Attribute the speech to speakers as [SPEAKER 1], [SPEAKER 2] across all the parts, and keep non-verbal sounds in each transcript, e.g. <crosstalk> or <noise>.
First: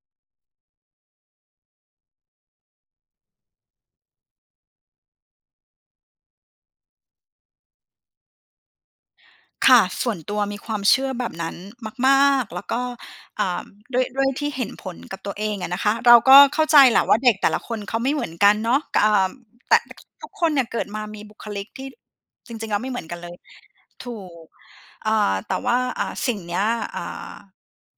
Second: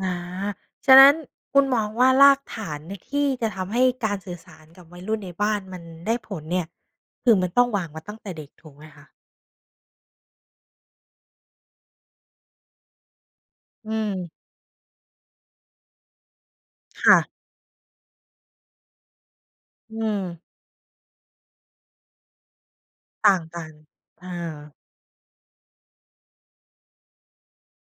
[SPEAKER 1] อา ฉะนั้นคุณมองว่ารากฐานใน ที่จะทำให้การสื่อสารกับวัยรุ่นในบ้านมันได้ผลเนี่ย คือมันต้องวางมาตั้งแต่เด็กถูกไหมคะ?
[SPEAKER 2] ค่ะ ส่วนตัวมีความเชื่อแบบนั้นมาก ๆ แล้วก็ อ่า
[SPEAKER 1] อื
[SPEAKER 2] ด้วย ด้
[SPEAKER 1] ม
[SPEAKER 2] วยที่เห็นผลกับตัวเองอะนะคะ เราก็เข้าใจแหละ
[SPEAKER 1] ค
[SPEAKER 2] ว
[SPEAKER 1] ่
[SPEAKER 2] ่า
[SPEAKER 1] ะ
[SPEAKER 2] เด็กแต่ละคนเขาไม่เหมือนกันเนาะ ก อ่า แต่
[SPEAKER 1] อื
[SPEAKER 2] ทุก
[SPEAKER 1] ม
[SPEAKER 2] คนเนี่ยเกิดมามีบุคลิกที่จริง ๆ แล้วไม่เหมือนกัน
[SPEAKER 1] ต
[SPEAKER 2] เลย
[SPEAKER 1] ่าง
[SPEAKER 2] ถู
[SPEAKER 1] ๆ เออ
[SPEAKER 2] ก อ่า แต่ว่า อ่า สิ่งเนี้ย อ่า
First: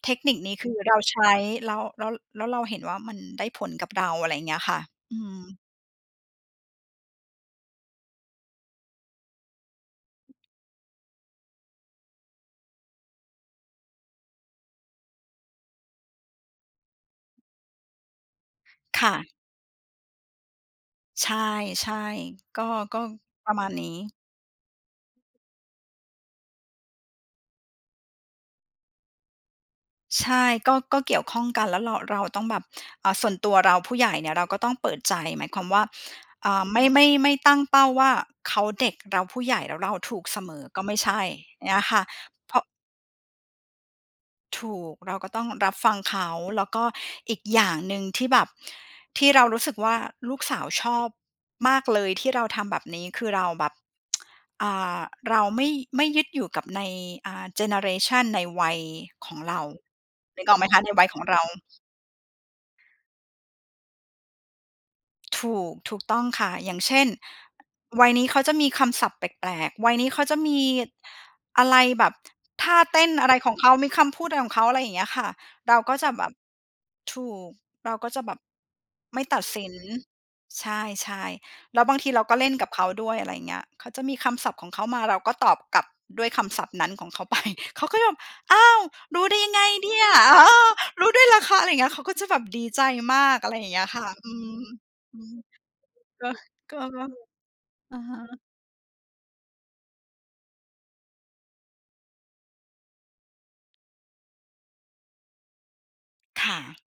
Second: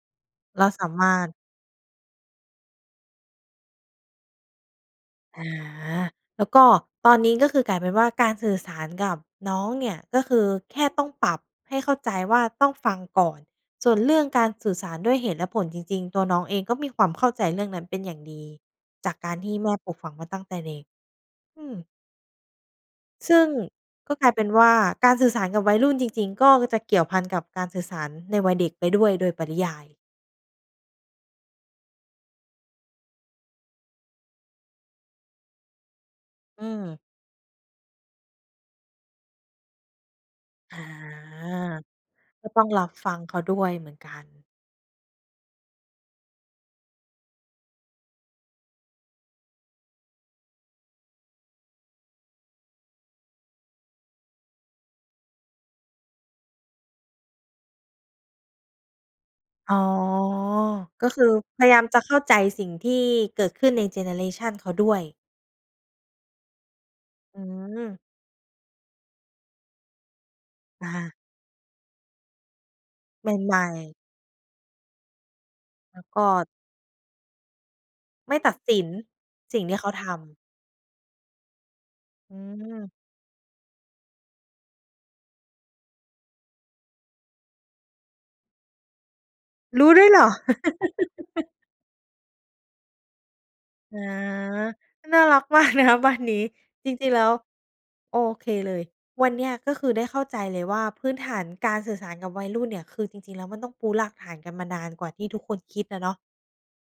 [SPEAKER 2] เทคนิคนี้
[SPEAKER 1] เร
[SPEAKER 2] ค
[SPEAKER 1] า
[SPEAKER 2] ือ
[SPEAKER 1] สา
[SPEAKER 2] เรา
[SPEAKER 1] ม
[SPEAKER 2] ใ
[SPEAKER 1] า
[SPEAKER 2] ช
[SPEAKER 1] รถ
[SPEAKER 2] ้ แล้ว แล้ว แล้วเราเห็นว่ามันได้ผลกับเรา อะไรอย่างเงี้ยค่ะ อื
[SPEAKER 1] อา
[SPEAKER 2] ม
[SPEAKER 1] แล้วก็ตอนนี้ก็คือกลายเป็นว่าการสื่อสารกับน้องเนี่ยก็คือแค่ต้องปรับให้เข้าใจว่าต้องฟังก่อน ส่วนเรื่องการสื่อสารด้วยเหตุและผลจริง ๆ ตัวน้องเองก็มีความเข้าใจเรื่องนั้นเป็นอย่างดี
[SPEAKER 2] ค
[SPEAKER 1] จ
[SPEAKER 2] ่
[SPEAKER 1] ากก
[SPEAKER 2] ะ
[SPEAKER 1] ารที่แม่ปลูกฝังมาตั้งเด็ก
[SPEAKER 2] ใช่
[SPEAKER 1] อืม
[SPEAKER 2] ใช่ ก็ ก็
[SPEAKER 1] ซึ่ง
[SPEAKER 2] ประมาณนี้
[SPEAKER 1] ก็กลายเป็นว่าการสื่อสารกับวัยรุ่นจริง ๆ ก็จะเกี่ยวพันกับการสื่อสารในวัยเด็กไปด้วยโดยปริยาย
[SPEAKER 2] ใช่ ก็ ก็เกี่ยวข้องกัน แล้วเรา เราต้องแบบ อ่า ส่วนตัวเรา ผู้ใหญ่เนี่ยเราก็ต้องเปิดใจหมายความว่า อ่
[SPEAKER 1] อื
[SPEAKER 2] า ไม่
[SPEAKER 1] ม
[SPEAKER 2] ไม่ ไม่ตั้งเป้าว่า "เขาเด็ก เราผู้ใหญ่ แล้วเราถูกเสมอ"
[SPEAKER 1] อา
[SPEAKER 2] ก็ไม่ใช่ อย่างงี้ค่ะ
[SPEAKER 1] ก็
[SPEAKER 2] เพร
[SPEAKER 1] ต้
[SPEAKER 2] า
[SPEAKER 1] อ
[SPEAKER 2] ะ
[SPEAKER 1] งรับฟังเขาด้วยเหมือนกัน
[SPEAKER 2] ถูก เราก็ต้องรับฟังเขา แล้วก็อีกอย่างหนึ่งที่แบบ ที่เรารู้สึกว่าลูกสาวชอบมากเลยที่เราทำแบบนี้ คือเราแบบ <tsk> อ่า เราไม่ ไม่ยึดอยู่กับใน อ่า เจเนอเรชันในวัยของเรา
[SPEAKER 1] อ๋อ
[SPEAKER 2] นึกออกไหมคะ ในว
[SPEAKER 1] ก
[SPEAKER 2] ั
[SPEAKER 1] ็
[SPEAKER 2] ยข
[SPEAKER 1] ค
[SPEAKER 2] อ
[SPEAKER 1] ื
[SPEAKER 2] ง
[SPEAKER 1] อ
[SPEAKER 2] เรา
[SPEAKER 1] พยายามจะเข้าใจสิ่งที่เกิดขึ้นในเจเนอเรชันเขาด้วย
[SPEAKER 2] ถูก ถูกต้องค่ะ อย่างเช่น
[SPEAKER 1] อืม
[SPEAKER 2] วัยนี้เขาจะมีคำศัพท์แปลก ๆ วัยนี้เขาจะมี
[SPEAKER 1] อา
[SPEAKER 2] อะไรแบบ ท่าเต้นอ
[SPEAKER 1] ใ
[SPEAKER 2] ะไรขอ
[SPEAKER 1] หม
[SPEAKER 2] งเ
[SPEAKER 1] ่
[SPEAKER 2] ขา
[SPEAKER 1] ๆ
[SPEAKER 2] มีคำพูดอะไรของเขา อะไรอย่างเงี้ยค่ะ เราก็
[SPEAKER 1] แล้ว
[SPEAKER 2] จะ
[SPEAKER 1] ก
[SPEAKER 2] แบ
[SPEAKER 1] ็
[SPEAKER 2] บ ถูก เราก็จะแ
[SPEAKER 1] ไ
[SPEAKER 2] บ
[SPEAKER 1] ม่
[SPEAKER 2] บ
[SPEAKER 1] ตัดสิน
[SPEAKER 2] ไม่ตัด
[SPEAKER 1] สิ
[SPEAKER 2] ส
[SPEAKER 1] ่ง
[SPEAKER 2] ิ
[SPEAKER 1] ที
[SPEAKER 2] น
[SPEAKER 1] ่เขาทำ
[SPEAKER 2] ใช่ ๆ แล้วบางทีเรา
[SPEAKER 1] อ
[SPEAKER 2] ก
[SPEAKER 1] ื
[SPEAKER 2] ็เล่นกับเข
[SPEAKER 1] ม
[SPEAKER 2] าด้วย อะไรอย่างเงี้ย เขาจะมีคำศัพท์ของเขามา เราก็ตอบกลับด้วยคำศัพท์นั้นของเขา ไป เขาก็แบบ "อ้าว รู้ได้ไง
[SPEAKER 1] รู
[SPEAKER 2] เน
[SPEAKER 1] ้
[SPEAKER 2] ี
[SPEAKER 1] ด
[SPEAKER 2] ่
[SPEAKER 1] ้ว
[SPEAKER 2] ย?
[SPEAKER 1] ยเหรอ?
[SPEAKER 2] อ๋อ รู้ด้วยเหรอ
[SPEAKER 1] <laughs>
[SPEAKER 2] คะ?" อะไรอย่างเงี้ย เขาก็จะแบบดีใจมาก อะไรอย่างเงี้ย
[SPEAKER 1] อ
[SPEAKER 2] ค
[SPEAKER 1] า
[SPEAKER 2] ่ะ อืม อื
[SPEAKER 1] น่าร
[SPEAKER 2] ม
[SPEAKER 1] ัก มากนะคะ บ้าน
[SPEAKER 2] ก็
[SPEAKER 1] นี้
[SPEAKER 2] ก็
[SPEAKER 1] จร
[SPEAKER 2] ก็เ
[SPEAKER 1] ิง
[SPEAKER 2] ล
[SPEAKER 1] ๆ แล
[SPEAKER 2] ย
[SPEAKER 1] ้ว
[SPEAKER 2] อะฮ
[SPEAKER 1] โอ
[SPEAKER 2] ะ
[SPEAKER 1] เคเลย วันนี้ ก็คือได้เข้าใจเลยว่าพื้นฐานการสื่อสารกับวัยรุ่นเนี่ย คือจริง ๆ แล้วมันต้องปูรากฐานกันมานานกว่าที่ทุกคนคิดอะเนาะ
[SPEAKER 2] ค่ะ